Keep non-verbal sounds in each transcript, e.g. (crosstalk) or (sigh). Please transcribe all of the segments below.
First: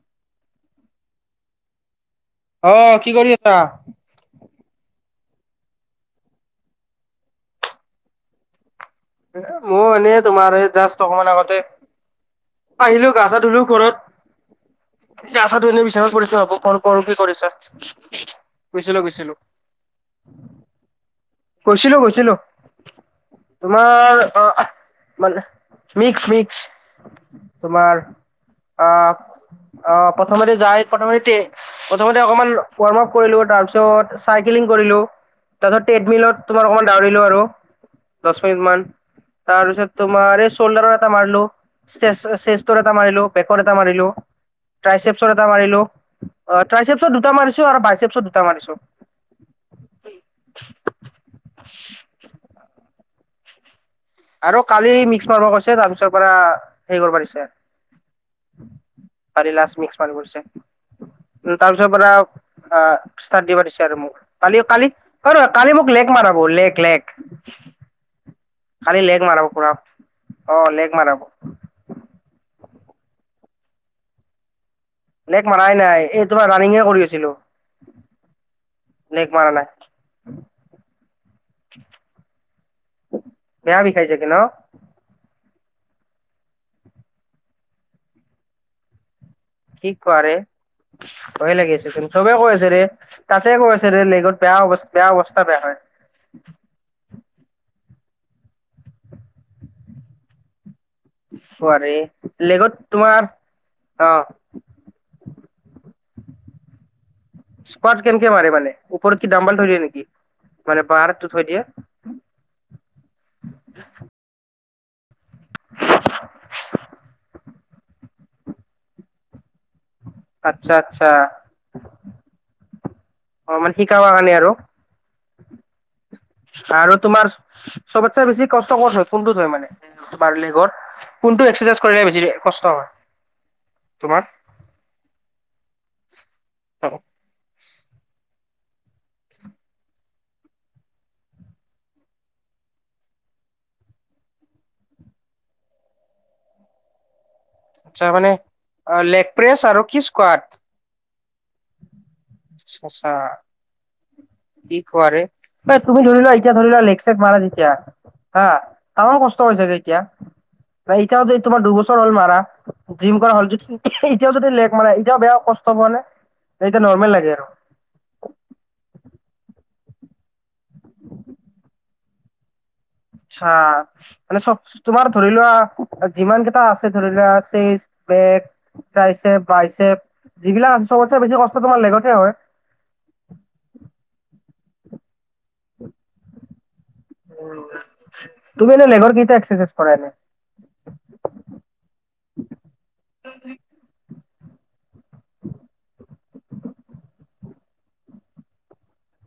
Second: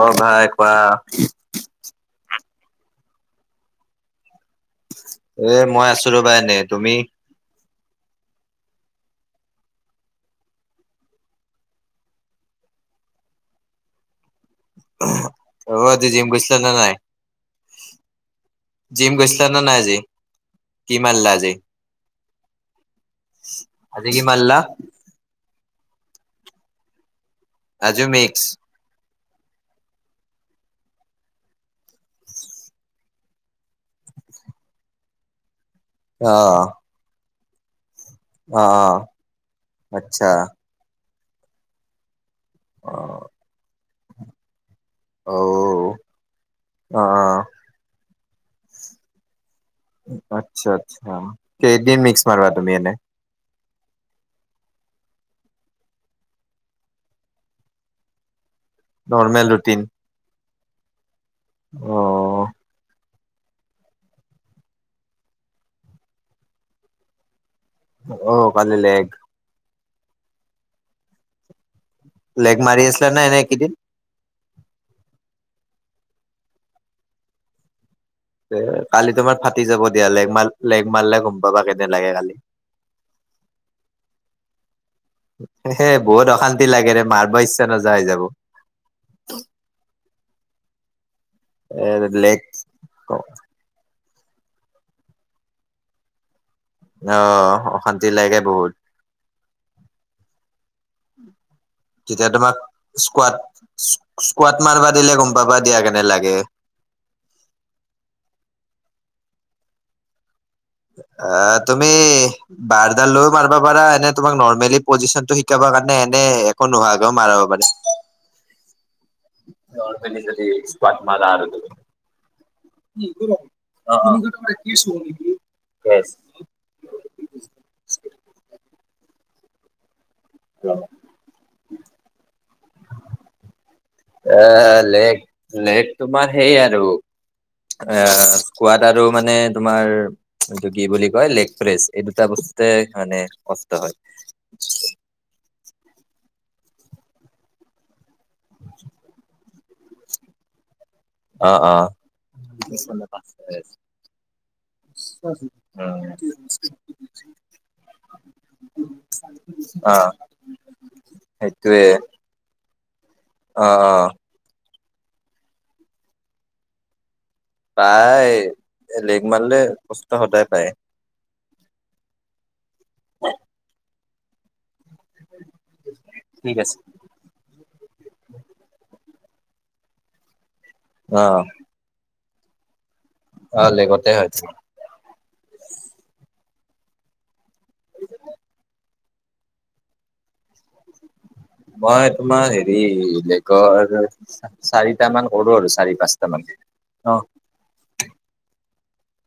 অঁ ভাই কোৱা? (inaudible) অঁ! কি কৰি আছা? (unintelligible) এ মই আছো ৰ'বা এনেই। তুমি? (unintelligible) এ মই এনেই তোমাৰ এই জাষ্ট অকমান আগতে (unintelligible) আহিলো গা চা ধুলো ঘৰত। (unintelligible) (unintelligible) গা ছা ধুই অ এনেই আজি বিচনাত জিম পৰিছো ভাবো গৈছিলা নে কল নাই কৰো। কি কৰিছা? (unintelligible) জিম গৈছিলো-গৈছিলো (inaudible) গৈছিলা নে নাই আজি কি মাৰিলা আজি গৈছিলো গৈছিলো। আজি তোমাৰ কি অ মাৰিলা মানে মিক্স-মিক্স। (unintelligible) তোমাৰ আজিও মিক্স আহ অ! প্ৰথমতে যায় প্ৰথমতে (unintelligible) প্ৰথমতে অকমান ৱাৰ্ম আপ কৰিলো তাৰপিছত চাইকেলিং কৰিলো। (inaudible) তাৰপিছত অ ট্ৰেডমিলত তোমাৰ অকণমান দৌৰিলো আৰু। দহ অ অ মিনিট মান তাৰপিছত আচ্ছা তোমাৰ চোল্ডাৰৰো এটা মাৰিলো। (inaudible) (inaudible) অ এটা মাৰিলো, বেকৰ এটা মাৰিলো, ট্ৰাইপছৰ অ এটা মাৰিলো। অ! অ টাইছেপছৰ দুটা মাৰিছো আৰু বাইছেপছৰ দুটা মাৰিছো। (inaudible) আচ্ছা-আচ্ছা! কেই দিন মিক্স মাৰি তুমি এনেই? (unintelligible) আৰু কালি মিক্স মাৰিব কৈছে তাৰপিছৰ পৰা হে কৰিব পাৰিছে (unintelligible) নৰ্মেল কালি ৰুটিন লাষ্ট মিক্স মাৰিব দিছে। তাৰ পিছৰ অ পৰা (unintelligible) অ! ষ্টাড দিব দিছে আৰু মোক। (unintelligible) কালি-কালি কৰ কালি মোক লেক মাৰাব লেক-লেক। (unintelligible) অ! পালে (inaudible) কালি লেগ মৰাব পুৰা। অ লেগ মৰাব। (inaudible) লেগ মাৰি আছিলা নে নাই এইকেইদিন? (inaudible) লেগ মাৰাই নাই এই তোমাৰ ৰানিঙে কৰি আছিলো। (inaudible) কালি লেগ তোমাৰ মাৰা ফাটি নাই যাব দিয়া লেগ (inaudible) লেগ মাৰিলে গম পাবা কেনে লাগে কালি। বেয়া বিষাই চাগে ন? (unintelligible) (unintelligible) সেই বহুত অশান্তি লাগে ৰে মাৰিব ইচ্ছা নোযোৱা হৈ যাব। কি কোৱা ৰে? ভয় এ লাগিছে কিন্ত চবে কৈ লেগ আছে ৰে তাত (inaudible) চবে কৈ আছে লেগত বেয়া অৱ বেয়া অৱস্থা বেয়া হয়। (inaudible) অ! অশান্তি লাগে বহুত। (inaudible) (unintelligible) তেতিয়া তোমাক লেগত তোমাৰ অ স্কৱাড-স্কৱাড মাৰিব দিলে গম পাব দিয়া কেনে লাগে? (unintelligible) স্কৱাড কেনেকে মাৰে মানে ওপৰত কি ডাম্বাল থৈ দিয়ে নেকি? (inaudible) বাৰটো অ! থৈ দিয়ে তুমি (inaudible) বাৰডাল লৈয়ও মাৰিব পাৰা এনেই তোমাক নৰ্মেলি পজিশনটো শিকাব কাৰণে এনেই একো নোহোৱাকৈও মাৰিব পাৰে। (inaudible) (unintelligible) তুমি যদি আচ্ছা স্কৱাড আচ্ছা মাৰা আৰু (inaudible) অ মানে (inaudible) শিকাবা অ-অ! (inaudible) কাৰণে আৰু আৰু তোমাৰ চবতচে বেছি কষ্টকৰ হয় কোনটোত হয় মানে তোমাৰ লেগত (inaudible) কোনটো এক্সাৰচাইজ কৰিলে বেছি কষ্ট হয়? (inaudible) এ লেক-লেক তোমাৰ সেই আৰু (inaudible) এ কোৱাত আৰু মানে তোমাৰ (inaudible) এইটো কি বুলি কয় লেগ প্ৰেচ এই দুটা বস্তুতে মানে কষ্ট হয়। (inaudible) (unintelligible) (unintelligible) তাৰ মানে লেগ প্ৰেচ আৰু কি স্কৱাড (inaudible) অ-অ! আচ্ছা (inaudible) কি কোৱা ৰে? তুমি ধৰি লোৱা এতিয়া ধৰি লোৱা লেক-চেক মাৰা যেতিয়া (unintelligible) হা, তাৰো কষ্ট হৈ চাগে এতিয়া, অ', এতিয়াও যদি তোমাৰ সেইটোৱে দুবছৰ হ'ল মাৰা। জিম কৰা হ'ল যদি, অ', অ', এতিয়াও যদি লেগ মাৰা, এতিয়াও বেয়া কষ্ট পোৱা নে, এতিয়া নৰ্মেল লাগে আৰু। প্ৰায়, লেগ মাৰিলে কষ্ট সদায় পায়। আচ্ছা, মানে চব, তোমাৰ ধৰি লোৱা যিমান কেইটা আছে ত ধৰি লোৱা চেষ্ট, বেগ, ট্ৰাইচেপ বাইচপ, যিবিলাক আছে চবতচে অ', বেছি কষ্ট তোমাৰ লেগতহে হয়। অ', লেগতেই হয়। উম, তুমি এনে লেগৰ কেইটা এক্সাৰচাইজ কৰা এনে? মই তোমাৰ হেৰি, লেগৰ চাৰিটামান কৰো আৰু, চাৰি পাঁচটা মান, অ'।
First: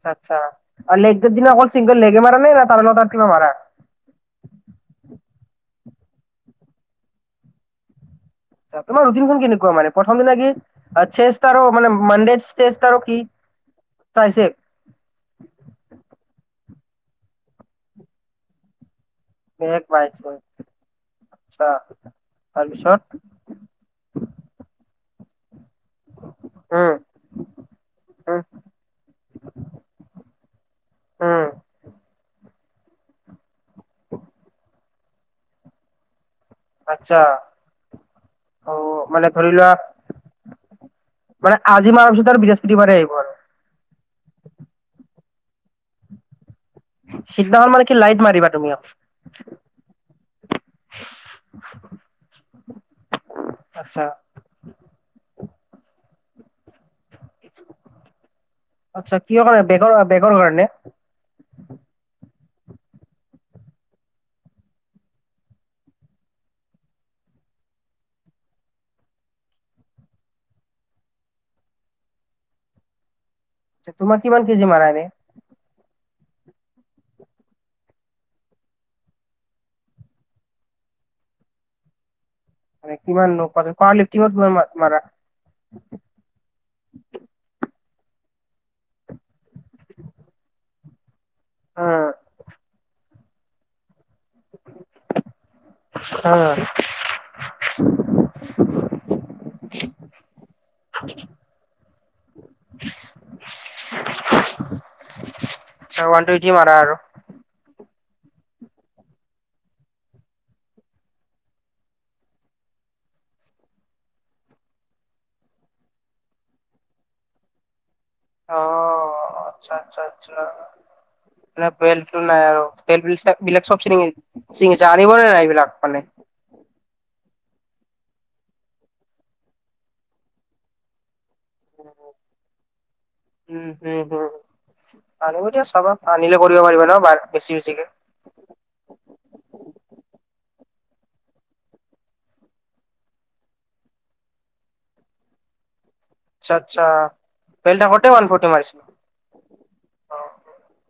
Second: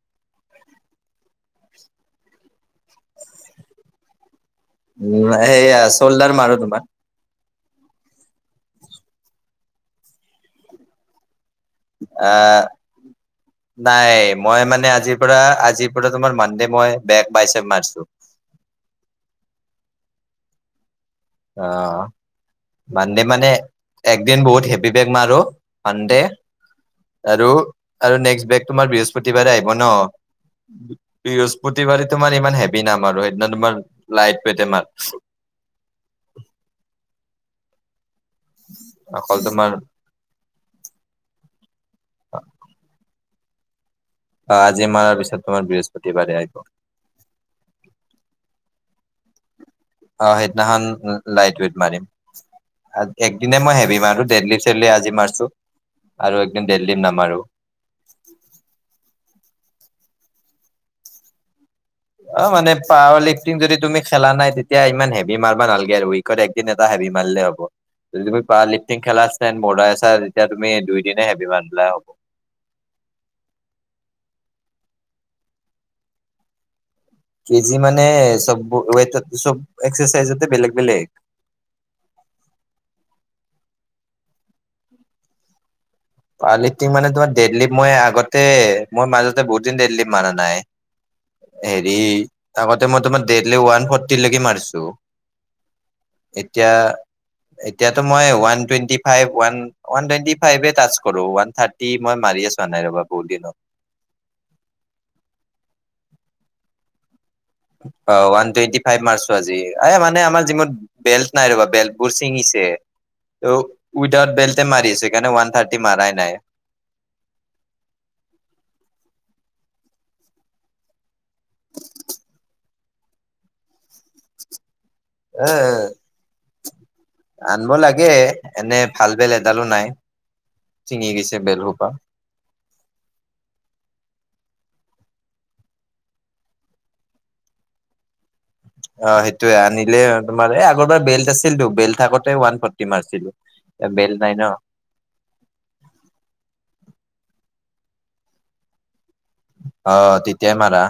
আচ্ছা, আৰু লেগ দ দি অকল চিংগেল লেগে মাৰা নে, তাৰে লগতে কিবা মাৰা। উম, সেয়া চল্ডাৰ মাৰো তোমাৰ। তোমাৰ ৰুটিনখন কেনেকুৱা মানে প্ৰথম দিনত কি, চেট আৰু মানে মানডে আহ, চেষ্ট আৰু কি নাই, ট্ৰাইছেপ মই মানে আজি পৰা আজিৰ পৰা তোমাৰ মানডে মই বেগ বাইছেপ মাৰিছো। (unintelligible) আচ্ছা অ', তাৰপিছত মানডে মানে, একদিন বহুত হেভি বেগ, মাৰো মানডে। উম আৰু, আৰু উম নেক্সট বেগ তোমাৰ বৃহস্পতিবাৰে আহিব ন। উম বৃহস্পতিবাৰে তোমাৰ ইমান হেভি নামাৰো, সেইদিনা তোমাৰ লাইট ৱেটয়ে মাৰু। (inaudible) আচ্ছা, অ' মানে অকল ধৰি তোমাৰ লোৱা মানে আজি মানৰ ভিতৰত বৃহস্পতিাৰে আহিব আৰু। অ', আজি মাৰাৰ পিছত তোমাৰ বৃহস্পতিবাৰে আহিব। সিদিনাখন মানে কি লাইট মাৰিবা তুমি? অ', সেইদিনাখন লাইট ৱেট মাৰিম, একদিনে মই হেভি আচ্ছা মাৰু দেইলি আজি মাৰছো, আৰু একদিন দিল্লি নামাৰো। আচ্ছা, কিয় কাৰণে বেগ বেগৰ কাৰণে। অ', মানে পাৱাৰ লিফটিং যদি তুমি খেলা নাই, তেতিয়া ইমান হেভি মাৰবা নালগে, উ য়িওকত একদিন এটা হেভি মাৰিলে হ'ব। যদি তুমি পাৱাৰ লিফটিং খেলা চেন বৰ্ডাৰাই চাই, তেতিয়া তুমি দুই দিনে হেভি মাৰিলে হ'ব। তোমাৰ কিমান কেজি মাৰা এনে? কেজি মানে চব ৱেটত একচেচাইজতে বেলেগ বেলেগ। মানে কিমাননো পা পাৱাৰলিফটিং কিমান কৈ মাৰা। পাৱাৰলিফটিং মানে তোমাৰ দেইলী মই আগতে মোৰ মাজতে বহুত দিন দেতলিফট মাৰা নাই। উম হেৰি, আগতে মই তোমাৰ দেইলি ওৱান ফৰ্টি লৈকে মাৰিছো। হা হা। এতিয়া এতিয়াতো মই one twenty five, one one twenty ফাইভত আছো। কৰো, ওৱান থাৰ্টি মই মাৰিয়ে চোৱা নাই ৰবা, বহুত দিন হ'ল। (unintelligible) আচ্ছা, ওৱান টুৱেন্টি মাৰা আৰু। অ', ওৱান টুৱেণ্টি ফাইভ মাৰ্চো আজি, এ মানে আমাৰ যিমত বেল্ট নাই ৰবা, বেল্ট বোৰ ছিঙিছে। ত, উইদআউট বেলটে মাৰি আছে, সেইকাৰণে ৱান থাৰটি মাৰই নাই। অ', আচ্ছা আচ্ছা আচ্ছা। নে বেলটো নাই আৰু, (unintelligible) তে থাকিলে, চব চিঙ চিঙিছে আনিব নে নাই এ এইবিলাক মানে। আনিব লাগে, এনে ভাল বেলট এডালো নাই, ছিঙি গৈছে বেলট সোপা। উম হুম হুম। আনিব দিয়া চাবা আনিলে কৰিব পাৰিবা ন বাত বেছি বেছিকে। অ সেইটোয়ে আনিলে তোমাৰ এই আগৰবাৰ বেল্ট আছিল টো বেল্ট থাকোতে ওৱান ফৰ্টি মাৰিছিল, বেল নাই ন। আচ্ছা আচ্ছা বেল্ট থাকোতে ওৱান ফৰ্তি মাৰিছ? অ তেতিয়া মাৰা।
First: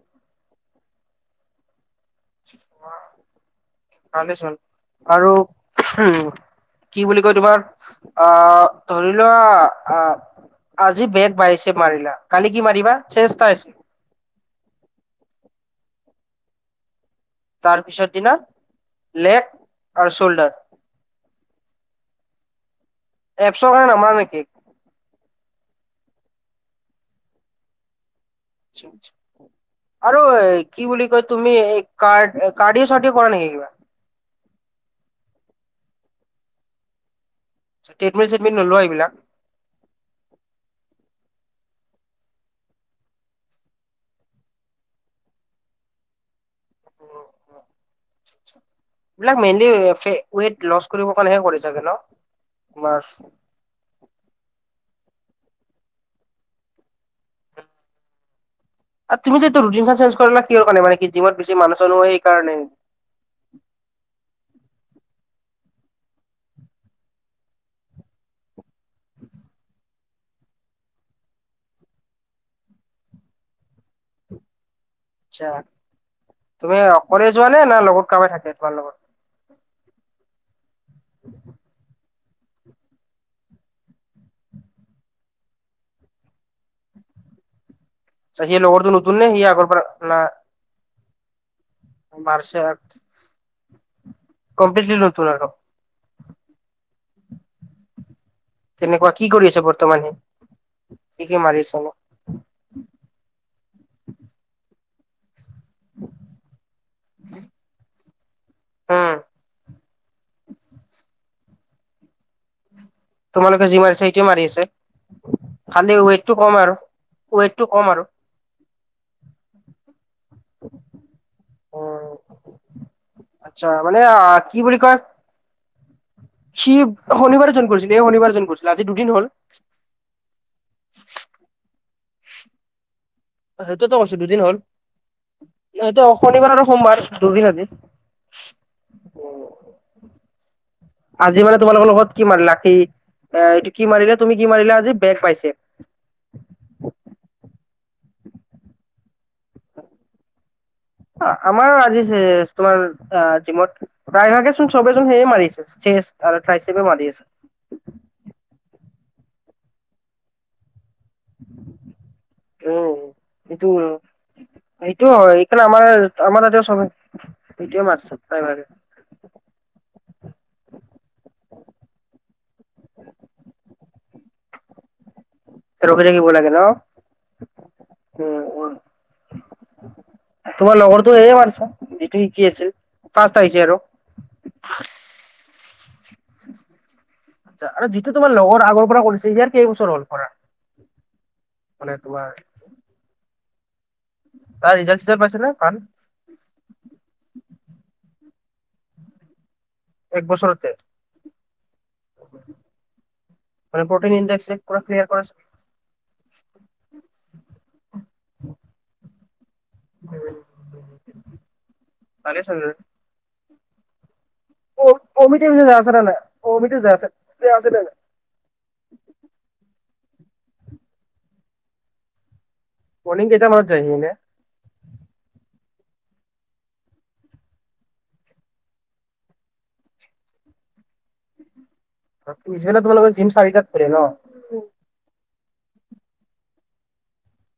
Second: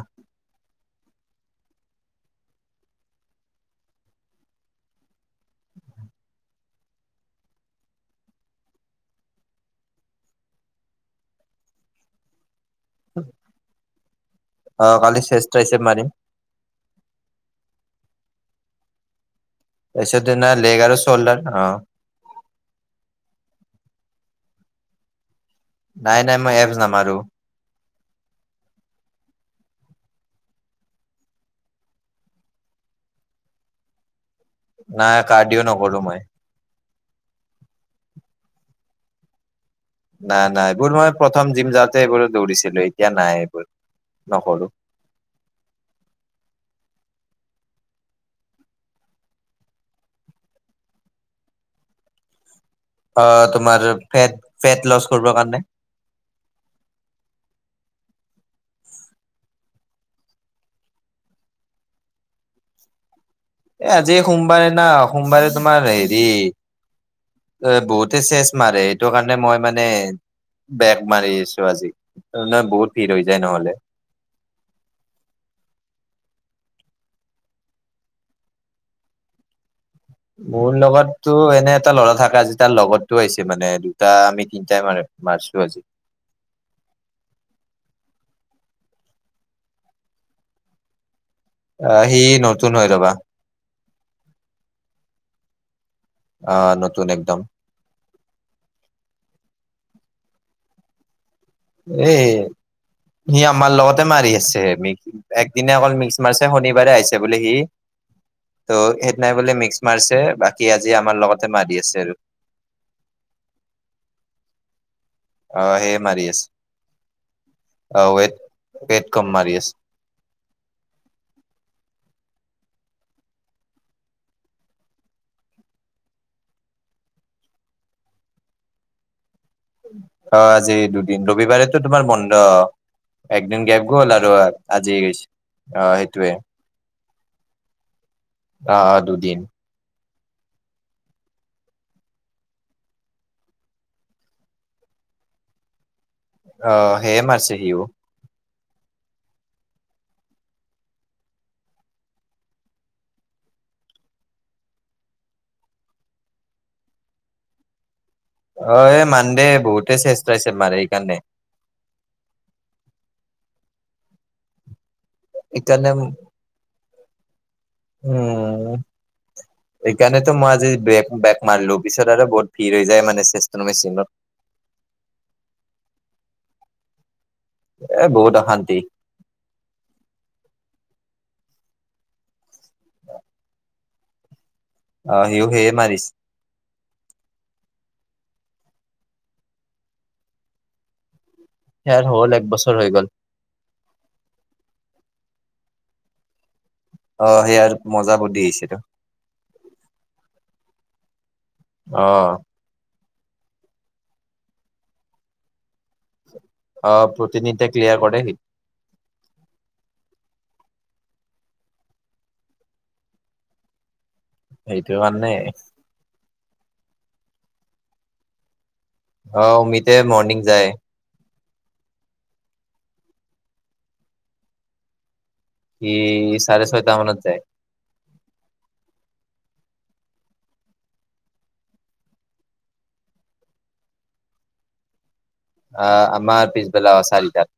ভালেই চুন আৰু উ। কি বুলি কয় তোমাৰ আহ ধৰি লোৱা আহ, আজি বেক বাইচেপ মাৰিলা, কালি কি মাৰিবা চেষ্ট থাইস্ত, অ কালি চেষ্ট ত্ৰাইচিপ মাৰিম। তাৰ পিছৰ দিনা লেগ, আৰু পাছৰ দিনা চল্ডাৰ লেগ আৰু চোল্ডাৰ অ, এপছৰ কাৰণে নামাৰা নেকি? নাই নাই মই এপছ নামাৰো। আচ্ছা আচ্ছা। আৰু এ কি বুলি কয় তুমি এই কাড কাৰ্ডিও চাৰ্ডিও কৰা নেকি কিবা? নাই কাৰ্ডিও নকৰো মই। ট্ৰেডমিল চেডমিল নলোৱা এইবিলাক, নাই নাই এইবোৰ মই প্ৰথম জিম যাওঁতে এইবোৰত দৌৰিছিলো এতিয়া নাই এইবোৰ নকৰো। উম অ, এই বিলাক মেইনলি ফেট ৱেইট লচ কৰিবৰ কাৰণে হে কৰে চাগে ন? তোমাৰ অ তোমাৰ ফেট ফেট লচ কৰিবৰ কাৰণে, আৰু তুমি যে এইটো ৰুটিনখন চেঞ্জ কৰিলা কিহৰ কাৰণে মানে কি জিমত বেছি মানুহ চানুহ হয় সেইকাৰণে, এ আজি এ সোমবাৰে না সোমবাৰে তোমাৰ হেৰি, এ বহুতে চেচ মাৰে হেইটো কাৰণে মই মানে, বেগ মাৰি আছো আজি জাননা বহুত ভিৰ হৈ যায় নহলে। আচ্ছা তুমি অকলে যোৱা নে না লগত কাৰবাই থাকে তোমাৰ লগত, মোৰ লগতো এনে এটা ল'ৰা থাকে আজি তাৰ লগৰটো আহিছে মানে দুটা আমিতি, দুটাই মাৰো, মাৰছো আজি। আছা সেই লগটো নতুন নে হি আগৰ পৰা না, আ হি মাৰছে নতুন হই ৰবা, কম্প্লিটলি নতুন আৰু, অ নতুন একদম। তেনেকুৱা কি কৰি আছে বৰ্তমান‌ হি কি কি মাৰিছে? এ হি আমাৰ লগতে মাৰি আছে মিক, একদিনা অকল মিক্স মাৰছে শনিবাৰে আহিছে বুলে হি, ত' উম সেইদিনাাই বোলে মিক্স, মাৰছে বাকী আজি আমাৰ লগতে মাৰি আচিল। তোমালোকে যি মাৰিছা সেইটোৱে মাৰি আছে অ সেয়ে খালি মাৰি ওৱেটটো আছে কম আৰু ওৱেটটো কম। অ ওৱেট পেট কম মাৰি আছে। অ আচ্ছা মানে আ কি বুলি কয়, সি শনিবাৰে জইন কৰিছিলে এই শনিবাৰে জইন কৰিছিলে আজি দুদিন হ'ল, অ আজি দুদিন ৰবিবাৰেতো তোমাৰ বন্ধ, একদিন গেপ গ'ল আৰু আজি গৈছি, না এইটো শনিবাৰ আৰু সোমবাৰ দুদিন আজি, অ অ দুদিন। উম। আজি মানে তোমালোকৰ লগত কি মাৰিলাক সি এ এইটো কি মাৰিলে তুমি কি মাৰিলা আজি বেগ পাইছে। অ হেয়ে মাৰছে সিও। আ আমাৰ আজি চেচ তোমাৰ আ জিমত। প্ৰায় ভাগে চোন চবেইজন সেই মাৰি আছে আৰু চেষ্ট আৰু থ্ৰাইচেপে মাৰি আছে। অ মান দে বহুতে চেষ্ট থ্ৰাইচেপ আছে মাৰে সেইকাৰণে। উম হি তু। সেইটো হয় এইফালে সেইকাৰণে আমাৰ আমাৰ ইয়াতে চবাই এইটোৱে মাৰছে প্ৰাই ভাগে। উম সেইকাৰণেতো মই আজি বে বেক মাৰলো পিছত আৰু বহুত ভিৰ হৈ যায় মানে চেষ্ট মেচিনত। তাতে ৰখি থাকিব লাগে এ ন বহুত উম উম। অশান্তি তোমাৰ লগৰটো হে মাৰছা যিতু সিকি আছিল ফাষ্ট আহিছে আৰু। অ হিউ সেয়ে মাৰিছে। আচ্ছা আৰু যিটো তোমাৰ লগৰ আগৰ পৰা কৰিছে ইয়াৰ কেইবছৰ হ'ল কৰা। (inaudible) ইয়াৰ তোমাৰ হ'ল এক বছৰ হৈ গ'ল। তাৰ ৰিজাল্ট চিজাল্ট পাইছেনে তাৰ। অ সিয়াৰ মজা বডি আহিছিলে। এক বছৰতে। অ। মানে প্ৰটিন ইণ্ডেক্স পুৰা ক্লিয়াৰ কৰিছে। অ প্ৰটিন কিতা ক্লিয়াৰ কৰে। উম পালে চাগে। ক সেইটো কাৰণে কমিতি চমিতি আছে নে নাই কমিতি যে আছে নাই। অ অমিতে মৰ্নিং যায়। মনিং কেইটামানত যায় সিহঁতে। ই চাৰে ছৈটা মানত যায়। পিছবেলা তোমালোকৰ জিম চাৰিটাত খোলে ন। অহ আমাৰ পিছ বেলা অ চাৰিটাত।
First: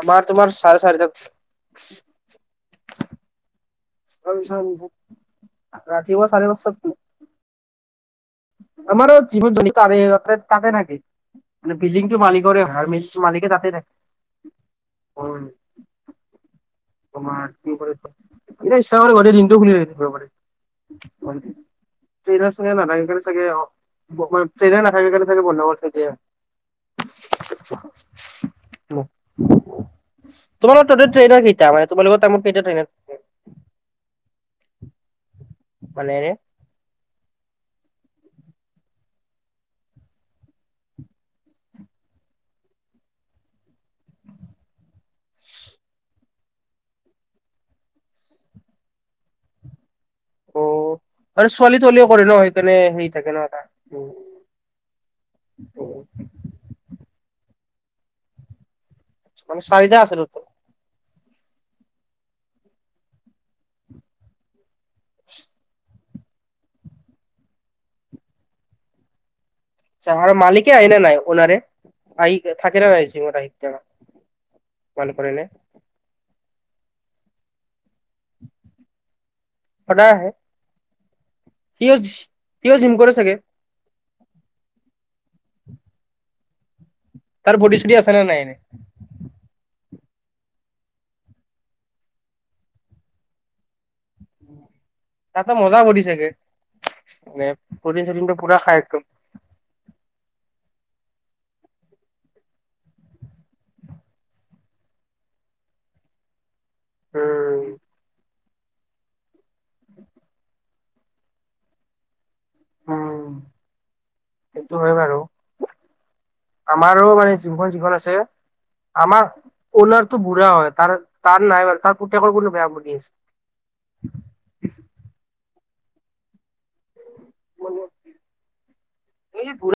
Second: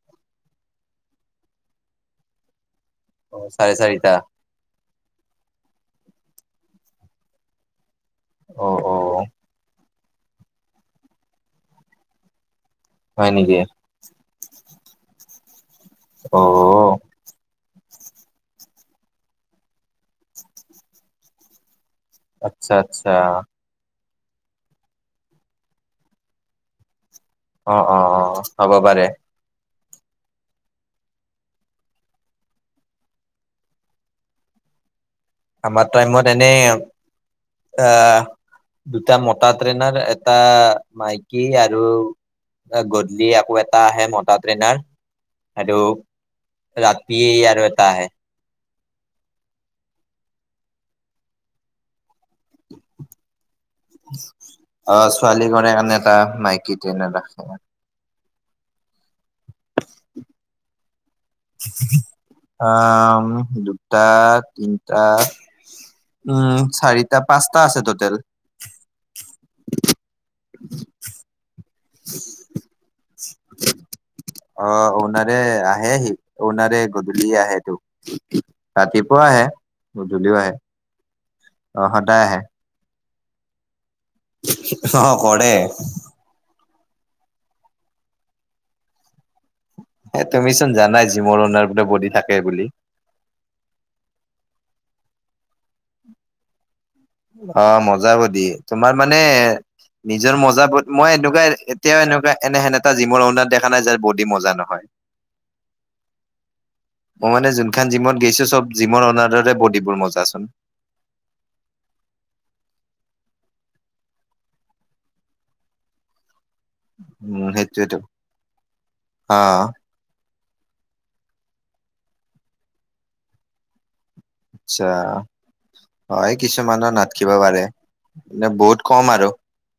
আমাৰ তোমাৰ চাৰে চাৰিটাত। অ চাৰে চাৰিটা। উম ৰাতি পুৱা চাৰে দছটাত খোলে। অ অ আমাৰো জিমত তাতে থাকে মানে বিল্ডিংটো মালিকৰে হয় আৰু মেচিন। হয় মালিকে নেকি তাতে থাকে উম। অ অ। তোমাৰ কি কৰিছ এতিয়া ইচ্ছা কৰিলে গোটেই দিনটোও খুলি ৰাখিব পাৰে। অ। ট্ৰেইনাৰ চেনাৰ আচ্ছা নাথাকে কাৰণে আচ্ছা চাগে অ প্ৰপাৰ ট্ৰেইনাৰ নাথাকে কাৰণে চাগে বন্ধ কৰি থৈ দিয়ে। অ অ অ হ'ব উ। পাৰে তোমালোকৰ তাতে ট্ৰেইনাৰ কেইটা মানে তোমালোকৰ টাইমত কেইটা ট্ৰেইনাৰ থাকে। (inaudible) আমাৰ মানে এনে টাইমত এনেই আহ। দুটা মটা ট্ৰেইনাৰ এটা মাইকী আৰু। গধূলি আকৌ এটা আহে মটা ট্ৰেইনাৰ সেইটো। ৰাতি আৰু এটা আহে। অ আৰু ছোৱালী তোৱালিও কৰে ন সেইকাৰণে হেৰি থাকে ন টা। অ, ছোৱালী কণে কাৰণে টা মাইকী ট্ৰেইনাৰ ৰাখে। মানে চাৰিটা আছে তাতে? (unintelligible) দুটা, তিনটা, উম। চাৰিটা, পাঁচটা আছে টটেল। মালিকে আহিলে নাই অনাৰে? আহি থাকে নে নাই জিমত অ আহি (unintelligible) অনাৰে কৰে নে আহে সি। অওনাৰে গধূলি আহেটো। ৰাতিপুৱাও আহে, গধূলিও আহে। অ সিওজ সদায় আহে সিও জিম কৰে চাগে? অ, কৰে়। তাৰ বডি চডি আছে নে নাই এনে? এ তুমি চোন জানাই জিমৰ অনাৰ বডি থাকে বুলি। তাৰট মজা বডি চাগে? মানে অ, প্ৰটিন মজা চটিনটো বডি। পুৰা খাই তোমাৰ একদম মানে নিজৰ মজা বড মই এনেকুৱা এতিয়াও এনেকুৱা এনেহেন এটা জিমৰ অনাৰ দেখা নাই যাৰ বডি মজা নহয়। (inaudible) মই মানে উম, যোনখান জিমত গৈছো, চব জিমৰ অনাৰৰে বডিবোৰ মজাচোন। উম, সেইটো হয় বাৰু। আমাৰো মানে উম যোনখন যিখন সেইটোয়েতো আছে। আমাৰ অ অওনাৰ টো বুঢা হয়। তাৰ নাই বাৰু তাৰ পুতেকৰ কিন্তু বেয়া বডি আছে। আচ্ছা। হয় কিছুমানৰ নাথকিব পাৰে, মানে নে বহুত কম আৰু (unintelligible)